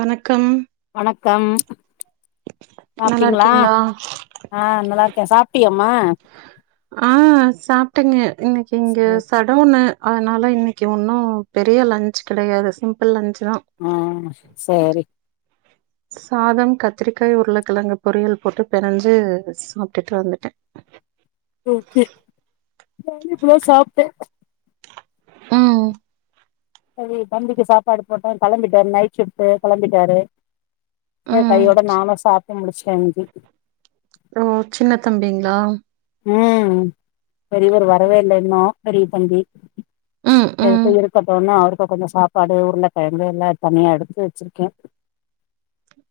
வணக்கம் வணக்கம் நல்லா சாப்ட்டீங்ளா இருக்கீங்களா ஆ நல்லார்க்கே சாப்ட்டியம்மா ஆ சாப்ட்டெங்கெ இன்னிக் இங்க சரி சட் ட்ர ஒன்னு அனால இன்னிக்குி ஒன்னு பெரிய லன்ச் கிடையாது சிம்பிள் லன்ச் தா ஆமா சரி சாதம் கத்திரிக்காய் உருளைக்கிழங்கு பொரியல் போட்டு பினஞ்சு சாப்ட்டிட்டு வந்துட்டே ஓகே தனி ப்ளோ சாப்ட்டே ம் சரி தம்பிக்கு சாப்பாடு போட்டே களம்பிட்டாரு நைட் ஷிஃப்ட்டு களம்பிட்டாரே ச ம் கையோட நானு சாப்ட்டு முடிச்ட்டே இன்க்கி ரோ சின்ன தம்பிங்ளா ம் பெரிவர் வரவே இல்ல இன்னும் பெரி தம்பி ம் எக் ம் சய்ரக்கட்டோன்னா அவரு இப்ப கொஞ்ச சாப்பாடு உருல கிழங்கு எல்லா இப்பமே எடுத்து வெச்சிருக்கே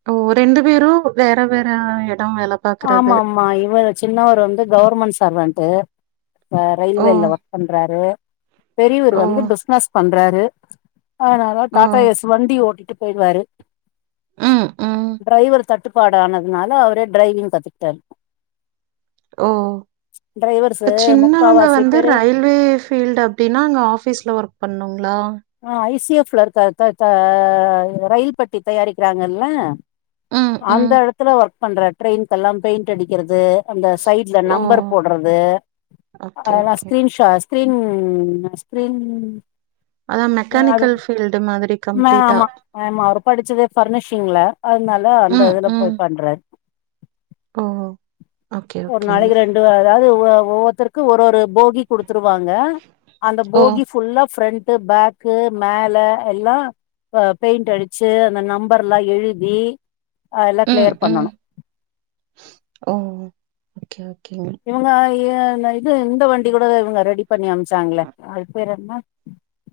ஓ ரெண்டு பேரு வேற வேற எடோ வெளப் ஆமா ஆமா இவ சின்னவர் வந்து கௌர்மண் சர்வன்ட்டு அ ஓ ரயில்வேல வர்க் பண்றாரு பெரியூரு ஓ வந்து பிஸ்னஸ் பண்றாரு அனாலா ஓ டாடா எஸ் வண்டி ஓட்டிட்டு போயிட்வாரு ம் ம் ட்ரைவர் தட்டுப்பாடு ஆனதுனால அவரே ட்ரைவிங் கத்துக்ட்டாரு ஓ த சின்னவங்க முக்காவாசி வந்து பேரு ரயில் லி ஃபீல்டு அப்டின்னா அங்க ஆஃபீஸ்ல ஒர்க் பண்ணுங்ளா ஆ ஐசிஎஃப்ல இருக்கா தத அயி ரயில் பட்டி தயாரிக்கிறாங்கல்ல ம், அந்த ம். எடத்துல வர்க் பண்ற ட்ரெயின்க்கல்லாம் பெயிண்ட் அடிக்கிறது அந்த சைட்ல ஓ! நம்பர் போட்றது ஓகே, அல்லா ஓகே. ஸ்க்ரீன்ஷ் ட ஸ்க்ரீன் அ ஸ்ப்ரின் அதான் யா அது மெக்கானிக்கல் ஃபீல்டு மாதிரி மே கம்ப்ளீட்டா. ஆமா ஆமா அவர் படிச்சதே ஃபர்னிஷிங்ல அத்னால அந்த இதுல போய் பண்றார் ஓஹோ ஒரு நாளைக்கு ரெண்டு அதாவது உவ ஒவ்வொத்தர்க்கு ஒர் ஒரு போகி குடுத்துருவாங்க அந்த ஓ! போகி ஃபுல்லா ஃபிரண்ட்டு பேக் க்கு மேல எல்லா பெயிண்ட் அடிச்சு அந்த நம்பர் எல்லா எழுதி எல்லா ம் கிளியர் ம் பண்ணணு ஓ ஓகே ஓகேங்க இவுங்க இது இந்த வண்டி கூட இவுங்க ரெடி பண்ணி அனுப்ச்சாங்ளே அது பேர் என்ன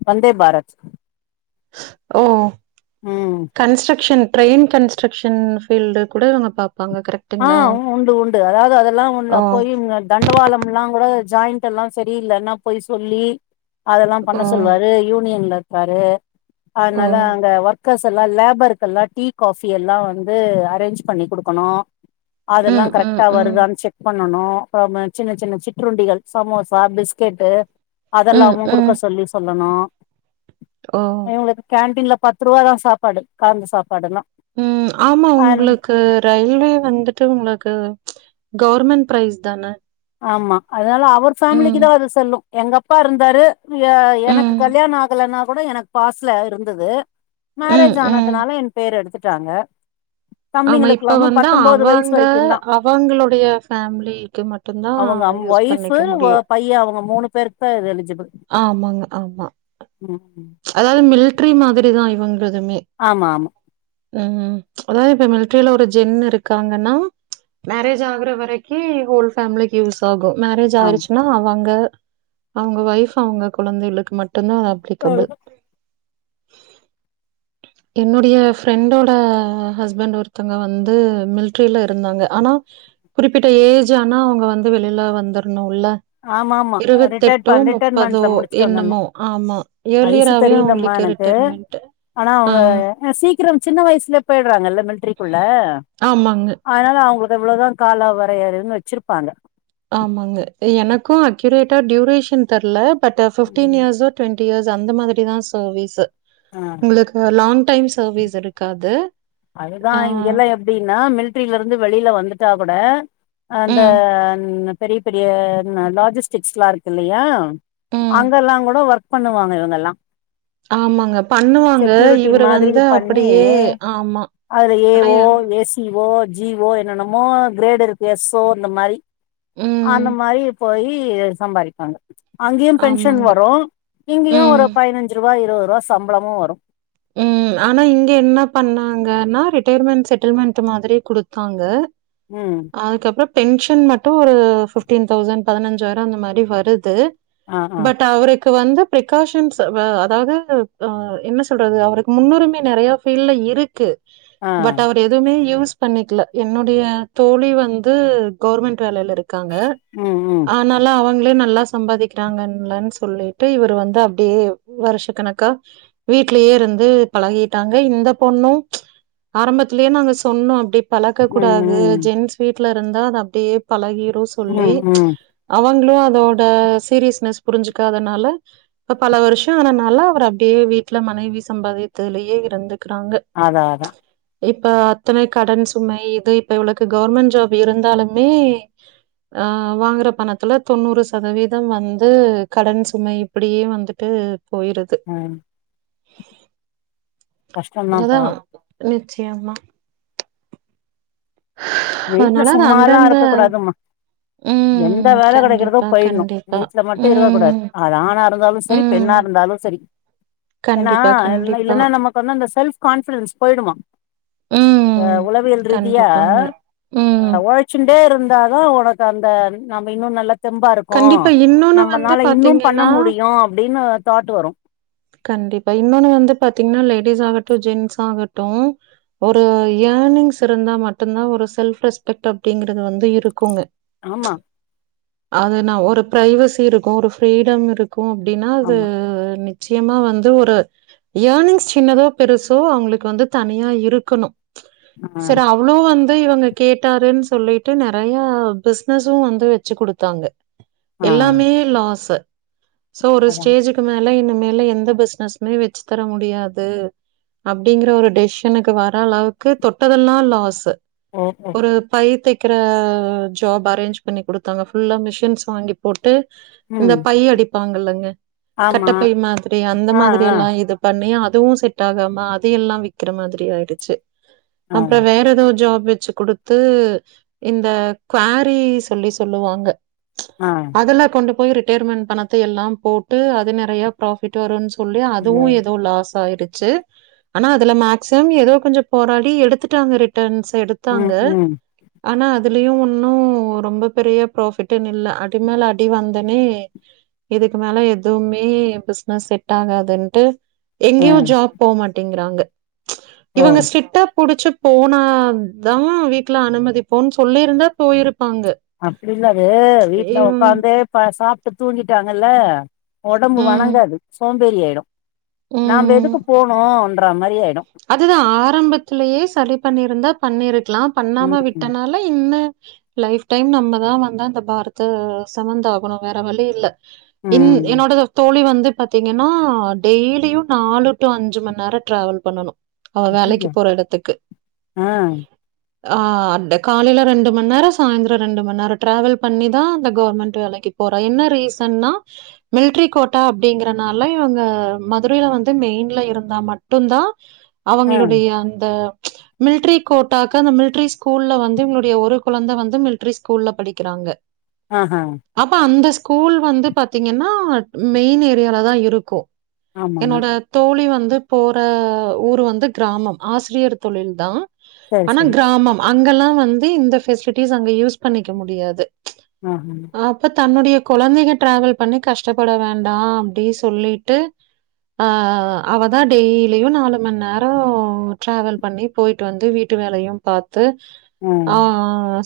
வந்தே பாரத் ஓ ம் கன்ஸ்டிரக்ஷன் ட்ரெயின் கன் கன்ஸ்டிரக்ஷன் ஃபீல்டு கூட அவுங்க பாப்பாங்க கரெக்ட் ஆ உண்டு உண்டு அதாவது அதெல்லா ஓ! அப்போயு இவுங்க தண்டவாளம் எல்லாங் கூட ஜாயிண்ட் எல்லா சரியில்லன்னா போய் சொல்லி அதெல்லாம் ஓ! பண்ண சொல்லுவாரு யூனியன்ல இருக்காரு ஓ! அதனால அங்க ஒர்க் கர்ஸ் எல்லா லேபர்கெல்லா டீ காஃபி எல்லா வந்து அரேஞ்ச் பண்ணி குடுக்கணு அதெல்லா ம், ம், கரெக்டா ம். வருதான் செக் பண்ணனு அப்றமெ சின்ன சின்ன சிற்றுண்டிகள் சமோசா பிஸ்கெட்டு ம், அதெல்லாமு குடுக்க ம். சொல்லி சொல்லணு ஓ! இவுங்களுக்கு கேண்டீன்ல்ல பத் துருவாதான் சாப்பாடு கலந்த சாப்பாடெல்லா ம் ஆமா உங்களுக்கு ரயில் ட்டு உங்களுக்கு கவர்மெண்ட் ப்ரைஸ் தான ஆமா அதனால அவர் ம், ஃபேமிலிக்குதா அது செல்லு எங்க அப்பா இருந்தாரு எனக்கு ம். கல்யாணோ ஆகலனா கூட எனக்கு பாஸ்ல இருந்தது ம், மேரேஜ் ம். ஆனதுனால என் பேரு எடுத்துட்டாங்க ஆமா இப்ப தம்பிங்களுக்கெல்லாமு வந்தா பத்தொன்பது வயசு அவங்க வரைக்கு தா அவங்களுடைய ஃபேமிலிக்கு மட் அவுங்க அம் ஒய்ஃப் ஒ பையன் அவுங்க மூணு பேர்க்தா அது எலிஜிபிள் ஆமாங்க ஆமா ம் ஹும் அதாவது மில்ட்ரி மாதிரிதா இவுங்களுதுமே ஆமாமா ம் ம் அதாவது இப்ப மிலிட்ரில ஒரு ஜென் இருக்காங்கன்னா மேரேஜ் ஆகற வரைக்கு ஹோல் ஃபேமிலி க்கு யூஸ் ஆகு மேரேஜ் ஆயிருச்சுனா அவங்க அவங்க ஒய்ஃப் அவங்க கொழந்தைகளுக்கு மட்டுந்தா அது அப்ளிகபிள் என்னுடைய ஃப்ரெண்டோட ஹஸ்பண்ட் ஒருத்தங்க வந்து மிலிட்ரில இருந்தாங்க ஆனா குறிப்பிட்ட ஏஜ் ஆனா அவங்க வந்து வெளில வந்தரணுல்ல ஆமா ஆமா ஆமா ரிட்டையர்ட் ப இருவத்தெட்டோ முப்பதோ ரிட்டைர்மெண்ட்ல முடிச்சுட்டு வந்துடணும் என்னமோ ஆமா வயசு ஏளியராவே தெரியலம்மா அவுங்களுக்கு இரு எனக்கு ட்ருமென்ட்டு ஆனா அவுங்க சீக்கிரம் சின்ன வயசுலயே போயிடறாங்கல்ல மில்ட்ரிக்குள்ள ஆமாங்க, அதனால அவுங்களுக்கு அவ்ளதா கால வரையறன்னு வெச்சிருப்பாங்க ஆமாங்க எனக்கு அக்யூரேட்டா டியூரேஷன் தெர்ல பட் ஃபிப்டீன் ம் இயர்ஸ்ஸோ டுவெண் டி இயர்ஸ் அந்த மாரிதா சர்வீஸு ஆ உங்களுக்கு லாங் டைம் சர்வீஸ் இருக்காது அதுதா ஆ, இங்கெல்லா எப்டின்னா மிலிட்ரில இருந்து வெளில வந்துட்டா கூட அ ம், அந்த பெரிய பெரிய லாஜிஸ்டிக்ஸ் எல்லா இருக்கல்லையா ம். அங்க எல்லாங் கூட ஒர்க் பண்ணுவாங்க இவங்கெல்லா ஆமாங்க பண்ணுவாங்க இவரு மாதிரி வந்து பண்ணி அப்டியே ஆமா அதுல ஏ ஆனா வோ, ஏ சி வோ, ஜி வோ என்னென்னமோ கிரேடு இருக்கு எஸ் ஓ அந்த மாரி அந்த ம். மாரி போயி சம்பாரிப்பாங்க அங்கயு பென்ஷன் ஆமாங்க. வரு இங்கயு ம், ஒரு பதினஞ்சு ரூவா இருவது ரூவா சம்பளமு வரு ம். ஆனா இங்க என்ன பண்ணாங்கன்னா ரிட்டைர்மென்ட் செட்டில்மெண்ட் மாதிரி குடுத்தாங்க ம் அதுக்கப்றோ பென்ஷன் மட்டு ஒரு ஃபிஃப்டீன் தௌசண்ட் பதினஞ்சாயிரோ அந்த மாதிரி வருது ஆ ஆ பட் அவருக்கு வந்து ப்ரிக்காஷன்ஸ் வ அதாது ஆ என்ன சொ சொல்றது அவருக்கு முன்னுரிமை நெறைய ஃபீல்ல இருக்கு ஆ பட் அவ எதுமே யூஸ் பண்ணிக்கல என்னுடைய தோழி வந்து கவர்மெண்ட் வேலைல இருக் க்காங்க ம் ம் ஆனா ல்லா அவங்களே நல்லா சம்பாதிக்கிறாங்கன்ல சொல்லிட்டு இவரு வந்து அப்டியே வருஷ கணக்கா வீட்லயே இருந்து பழகிட்டாங்க இந்த பொண்ணு ஆரம்பத்துலே நாங்க சொன்னோ அப்டி பழக்க ம் கூடாது ம் ஜென்ஸ் வீட்லருந்தா அது அப்டியே பழகிரு சொல்லி ம் ம் அவுங்களு அதோட சீரியஸ்னஸ் புரிஞ்சிக்காதனால இப்ப பல வர்ஷோ ஆனனால அவர் அப்டியே வீட்ல மனைவி சம்பாதித்துலயே இருந்துக்குறாங்க அதா அதா இப்ப அத்தனை கடன் சுமை இது இப்ப இவளுக்கு கவர்மெண்ட் ஜாப் இருந்தாலுமே ஆ வாங்குற பணத்துல தொண்ணூறு சதவீதோ வந்து கடன் சுமை இப்டியே வந்துட்டு போயிருது ஆ அத தா கஷ்டந்தாப்பா நிச்சயமா வீட்ல அதனால அது சும்மாலா இருக்க அந்தந்த கூடாதுமா எந்த ம் வேல கெடைக்கறதோ கண்டிப்பா போயின்னு கண்டிப்பா வீட்ல மட்டு இருக்க கூடாது ம் அது ஆணாருந்தாலு சரி ம் பெண்ணா இருந்தாலு சரி ஏனா கண்டிப்பா இ கண்டிப்பா இல்லன்னா நமக்கு வந்து அந்த செல்ஃப் கான்ஃபிடன்ஸ் போயிடுமா இப்ப ம் உளவியல் ரீதியா கண்டிப்பாங்க ம் அ உழைச்சுன்டே இருந்தாதா உனக்கு அந்த நம்ம இன்னு நல்லா தெம்பாருக்கு கண்டிப்பா இன்னொன்னு வந்து நம்மனால இன்னு பண்ண பாத்தீங்கன்னா முடியு அப்டின்னு தாட்டு வரு கண்டிப்பா இன்னொன்னு வந்து பாத்தீங்னா லேடிஸ் ஆகட்டு ஜென்ஸ் ஆகட்டு ஒரு ஏர்னிங்ஸ் இருந்தா மட்டுந்தா ஒரு செல்ஃப் ரெஸ்பெக்ட் அப்டிங்கறது வந்து இருக்குங்க ஆமா அது நா ஒரு பிரைவசி இருக்கு ஒரு ஃப்ரீடம் இருக்கு அப்டின்னா அது ஆமா நிச்சியமா வந்து ஒரு ஏனிங்ஸ் சின்னதோ பெருசோ அவங்களுக்கு வந்து தனியா இருக்குணு ஆ சர அ அவ்ளோ வந்து இவங்க கேட்டாருன்னு சொல்லிட்டு நறைய பிஸ்னஸு வந்து வச்சு குடுத்தாங்க ஆ எல்லாமே லாசு சோ ஒரு அதா ஸ்டேஜுக்கு மேல இனி மேலு எந்த பிஸ்னஸ்மே வெச்சு தர முடியாது அப்டிங்கற ஒரு டெசிஷனுக்கு வர அளவுக்கு தொட்டதெல்லா லாஸு ஓ ஓ ஒரு பை தைக்கிற ஜாப் அரேஞ்ச் பண்ணி குடுத்தாங்க ஃபுல்லா மிஷின்ஸ் வாங்கி போட்டு இந்த ம் பை அடிப்பாங்கல்லங்க கட்ட ஆமா பை மாதிரி அந்த ஆ ஆ மாதிரியெல்லா இது பண்ணி அதுவு செட் ஆகாம அது எல்லா விக்கிற மாதிரி ஆயிடுச்சு ஆ அப்றோ வேற எதோ ஒரு ஜாப் வச்சு குடுத் து இந்த குவாரி சொல்லி சொல்லுவாங்க ஆ அதுல கொண்டு போய் ரிட்டையர்மெண்ட் பணத்த எல்லா போட்டு அது நெறையா ப்ரா ட்டு வருன் சொல்லி அதுவு ஐயோ எதோ லாஸ் ஆயிருச்சு ஆனா அதுல மேக்சிமம் எதோ கொஞ்சோ போராடி எடுத்துட்டாங்க ரிட்டன்ஸ் எடுத்தாங்க ம் ம் ஆனா அதுலயு ஒன்னு ரொம்ப பெரிய ப்ராஃபிட்ன்னு இல்ல அடி மேல அடி வந்தனே இதுக்கு மேல எதுமே பிஸ் ஆ செட் ஆகாதுன்ட்டு ஆ எங்கியு ஜாப் போ மாட்டிங்கறாங்க ஓ இவங்க ஸ்ட்ரிக்ட்டா புடிச் போனாதா வீட்ல அனுமதிப்போன்னு சொல்லிருந்தா போயிருப்பாங்க அப்படில்ல அது வீட்டுல ம் உக்காந்தே ப சாப்புட்டு தூங்கிட்டாங்கல்ல உடம்பு ம் வணங்காது சோம்பேறி ஆயிடு நாம ம் எதுக்கு போன்னும்ன்ற மாதிரி ஆயிடு அதுதா ஆரம்பத்திலயே சரி பண்ணிருந்தா பண்ணிருக்கலா பண்ணாம ம் விட்டனால இன்ன லைஃப் டைம் நம்மதா வந்து அந்த பாரத்த சமந்தா ஆகணு வேற வழி இல்ல இன் ம் என்னோட தோழி வந்து பாத்தீங்கன்னா டெய்லியு நாலு டு அஞ்சு ம நேர ட்ராவல் பண்ணணு அவ வேலைக்கு அய்யய்யோ போற இடத்துக்கு ஆ ஆ அந்த காலையில ரெண்டு ம நேர சாயந்தர ரெண்டு ம நேர டிராவல் பண்ணிதா அந்த கவர்மெண்ட் வேலக்கு போறா என்ன ரீசன்னா மில்ட்ரி கோட்டா அப்டிங்கறனால இவங்க மதுரையில வந்து மெயின்ல இருந்தா மட்டுதா ஆ அவங்களுடைய அந்த மில்ட்ரி கோட்டாக்கு அந்த மில்ட்ரி ஸ்கூல்ல வந்து இவங்களுடைய ஒரு குழந்த வந்து மில்ட்ரி ஸ்கூல்ல படிக்கிறாங்க ஆ ஹ அப்போ அந்த ஸ்கூல் வந்து பாத்தீங்கன்னா மெயின் ஏரியால தா இருக்கும் ஆமா என்னோட தோழி வந்து போற ஊரு வந்து கிராமம் ஆசிரியர் தொழில் தா சரி ஆனா சரி கிராமம் அங்கல்லா வந்து இந்த பெசிலிட்டிஸ் அங்க யூஸ் பண்ணிக்க முடியாது அ அ அப்ப தன்னுடைய குழந்தைங்க டிராவல் பண்ணி கஷ்டப்பட வேண்டாம் அப்டி சொல்லிட்டு ஆ அவ தா டெய்லியு நாலு ம நேர டிராவல் பண்ணி போயிட்டு வந்து வீட்டு வேலையு பாத்து த்து ம் ஆ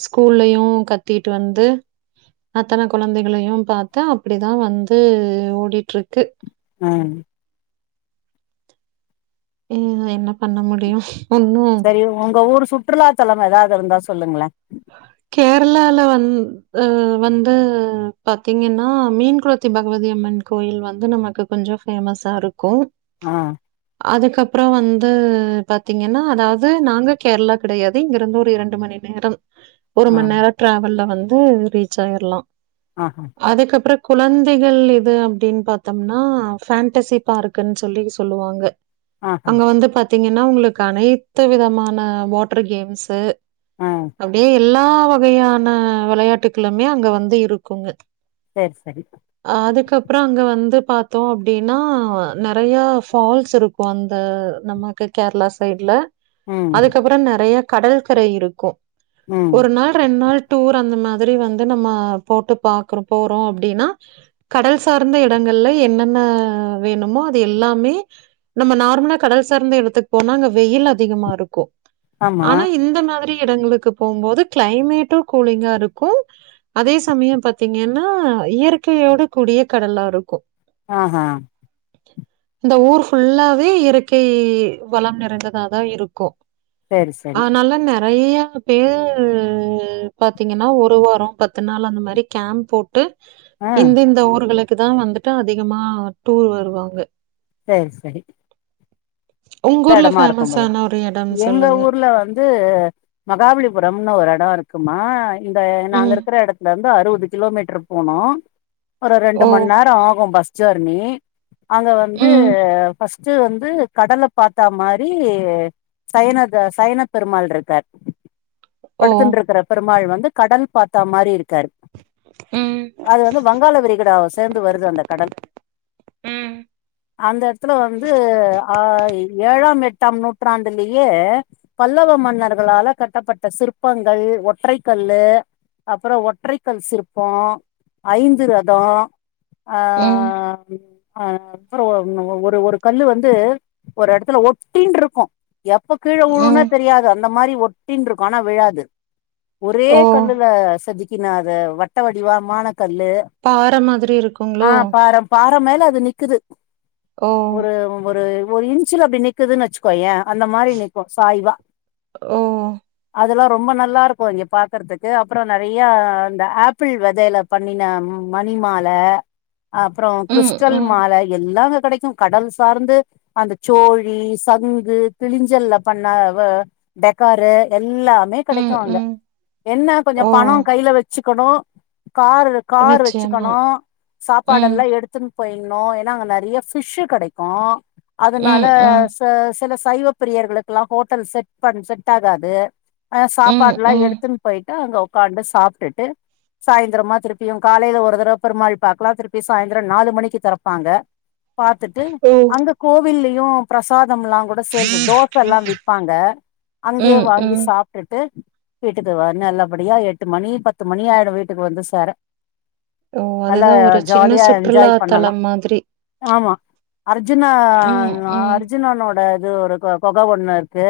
ஸ்கூல்லயையு கத்திட்டு வந்து அத்தன குழந்தைகளையு பாத்து அப்டிதா வந்து ஓடிட்டு இருக்கு ம் இத என்ன பண்ண முடியு ஒன்னு சரி உங்க ஊர் சுற்றுலாத்தலம் ஏதாவது இருந்தா சொல்லுங்கள கேரளால வந்து அ வந்து பாத்தீங்கன்னா மீன் குளத்தி பகவதிய அம்மன் கோயில் வந்து நமக்கு கொஞ்ச ஃபேமஸா இருக்கும் ஆ அதுக்கப்பற வந்து பாத்தீங்கன்னா அதாவது நாங்க கேரளா கிடையாது இங்க இருந்து ஒரு ரெண்டு மணி நேரம் ஒரு ஆ ம நேர டிராவல்ல வந்து ரீச் ஆயிரலா ஆ அதுக்கப்பற குழந்தைகள் இது அப்டின்னு பாத்தோம்னா ஃபண்டசி பார்க் குன்னு சொல்லி சொல்லுவாங்க ஆஹா அங்க வந்து பாத்தீங்கன்னா உங்களுக்கு அனைத்து விதமான வாட்டர் கேம்ஸு ஆஹ அப்டியே எல்லா வகையான விளையாட்டுக்களுமே அங்க வந்து இருக்குங்க சேர் சேரி அதுக்கப்பற அங்க வந்து பாத்தோ அப்டின்னா நறையா ஃபால்ஸ் இருக்கு இப்போ வந்து நமக்கு கேரளா சைட்ல ம் அதுக்கப்புறோ நெறைய கடல்கரை இருக்கு ம் ஒரு நாள் ரெண்டு நாள் டூர் அந்த மாதிரி வந்து நம்ம போட்டு பாக்குற போறோ அப்டின்னா கடல் சார்ந்த எடங்கள்ல என்னென்ன வேணுமோ அது எல்லாமே நம்ம நார்மலா கடல் சார்ந்த எடத்துக் போனா அங்க வெயில் அதிகமா இருக்கு ஆமா ஆனா இந்த மாதிரி இடங்களுக்கு போம்போது கிளைமேட்டு கூலிங்கா இருக்கு அதே சமய பாத்தீங்கன்னா இயற்கையோட கூடிய கடல்லா இருக்கு ஆஹா இந்த ஊர் ஃபுல்லாவே இயற்கை வளம் நிறைந்ததாதா இருக்கு சரி சரி ஆனால நெறைய பே பாத்தீங்கன்னா ஒரு வாரோ பத்து நாள் அந்த மாரி கேம்ப் போ ட்டு ஆ இந்தந்த ஊர்களுக்கு தா வந்துட்டு அதிகமா டூர் வருவாங்க சேர் சரி உங்க ந்த ஊர்ல எடமா இருக்கும்போல ஃபேமஸான ஒரு இடம்னு எங்க சொல்லுங்க? ஊர்ல வந் து மகாபலிபுரம்னு ஒரு எடோ இருக்குமா இந்த நாங்க ம். இரு க்குற எடத்துல இருந்து அறுவது கிலோமீட்டர் போனு ஒரு ரெண்டு ஓ! மணி நேர ஆகு பஸ் ஜர்னி அங்க வந்து ம். ஃபஸ்ட்டு வந்து கடலப் பாத்தா மாரி சைனத சைனப் பெருமாள் இருக்கார் ஓ! படுத்துன் இருக்கர பெருமாள் வந்து கடன் பாத்தா மாரி இருக்காரு ம் அது வந்து வங்காள விரிகுடாவ சேர்ந்து வருது அந்த கடல் ம். அந்த த்துல வந்து ஏழாம் எட்டாம் நூற்றாண்டுலயே பல்லவ மன்னர்களால கட்டப்பட்ட சிற்பங்கள் ஒற்றை கல்லு அப்புறோ ஒற்றைக்கல் சிற்போ ஐந்து ரதோ ஆ ம். அப்புறோ ஒன்னு ஒரு ஒரு கல்லு வந்து ஒரு எடத்துல ஒட்டினு இருக்கு எப்ப கீழே உழுனே ம். தெரியாது அந்த மாரி ஒட்டின்ருக்கு ஆனா விழாது ஒரே ஓ! கல்லுல செதிக் கின அது வட்ட வடிவமானக் கல்லு பார மாதிரி இருக்குங்குளோ பார மேல அது நிக்குது ஓ! ஒரு ஒரு ஒரு இன்ச்சல அப்டி நக்குதுன்னு வச்சுக்கோயே அந்த மாரி நிக்கு சாய்வா ஓ! அதெல்லா ரொம்ப நல்லா இரு க்கு இங்க பாக்குறதுக்கு அப்புறோ நெறைய இந்த ஆப்பிள் வெதையில பண்ணின மணிமால அப்பறோ ம். கிறிஸ்டல் ம். மால எல்லா அங்க கெடைக்கு கடல் சார்ந்து அந்த சோழி சங்கு கிளிஞ்சல்ல பண்ண வ டெக்காரு எல்லா மே கெடைக்கு ம். அங்க ம். என்ன கொஞ்ச ஓ! பணோ கையில வெச்சுக்கணு கார் கார் நிச்சயமா. வெச்சுக்கணு ம். சாப்பாடெல்லா எடு த்துன் போயின்னோ ஏன்னா அங்க நெறைய பிஷ்சு கெடைக்கு அதனால ம். ம். ச சில சைவ பிரியர்களுக்கெல்லா ஹோட்டல் செட் பண் செட் ஆகாது ஆ ம் சாப்பாட்ல்லா ம் எடுத்துன் போயிட்டு அங்க உக்காந்து சாப்ட்டுட்டு சாயந்திரமா திருப்பியு காலையில ஒரு தடவ பெருமாள் பாக்கலா திருப்பி சாயிந்த்ரோ நாலு மணிக்கு தொறப்பாங்க பாத்துட்டு ஓ அங்க கோவில்லயு பிரசாதம்ல்லா கூட சேல்சு தோச எல்லா விப்பாங்க அங்கே ம் வாங்கி ம் சாப்ட்டுட்டு வீட்டுக்கு வர்னு நல்லபடியா எட்டு மணி பத்து மணி ஆயிடு வீட்டுக்கு வந்து சேர ஓ நல்லா அதுதா ஒரு சின்ன ஜாலியா சுற்றுலா என்ஜாய் பண்ணலா தலம் மாதிரி ஆமா அர்ஜுனா ம் அர் ம் அர்ஜுனனோட இது ஒரு கொ கொக ஒன்னு இருக்கு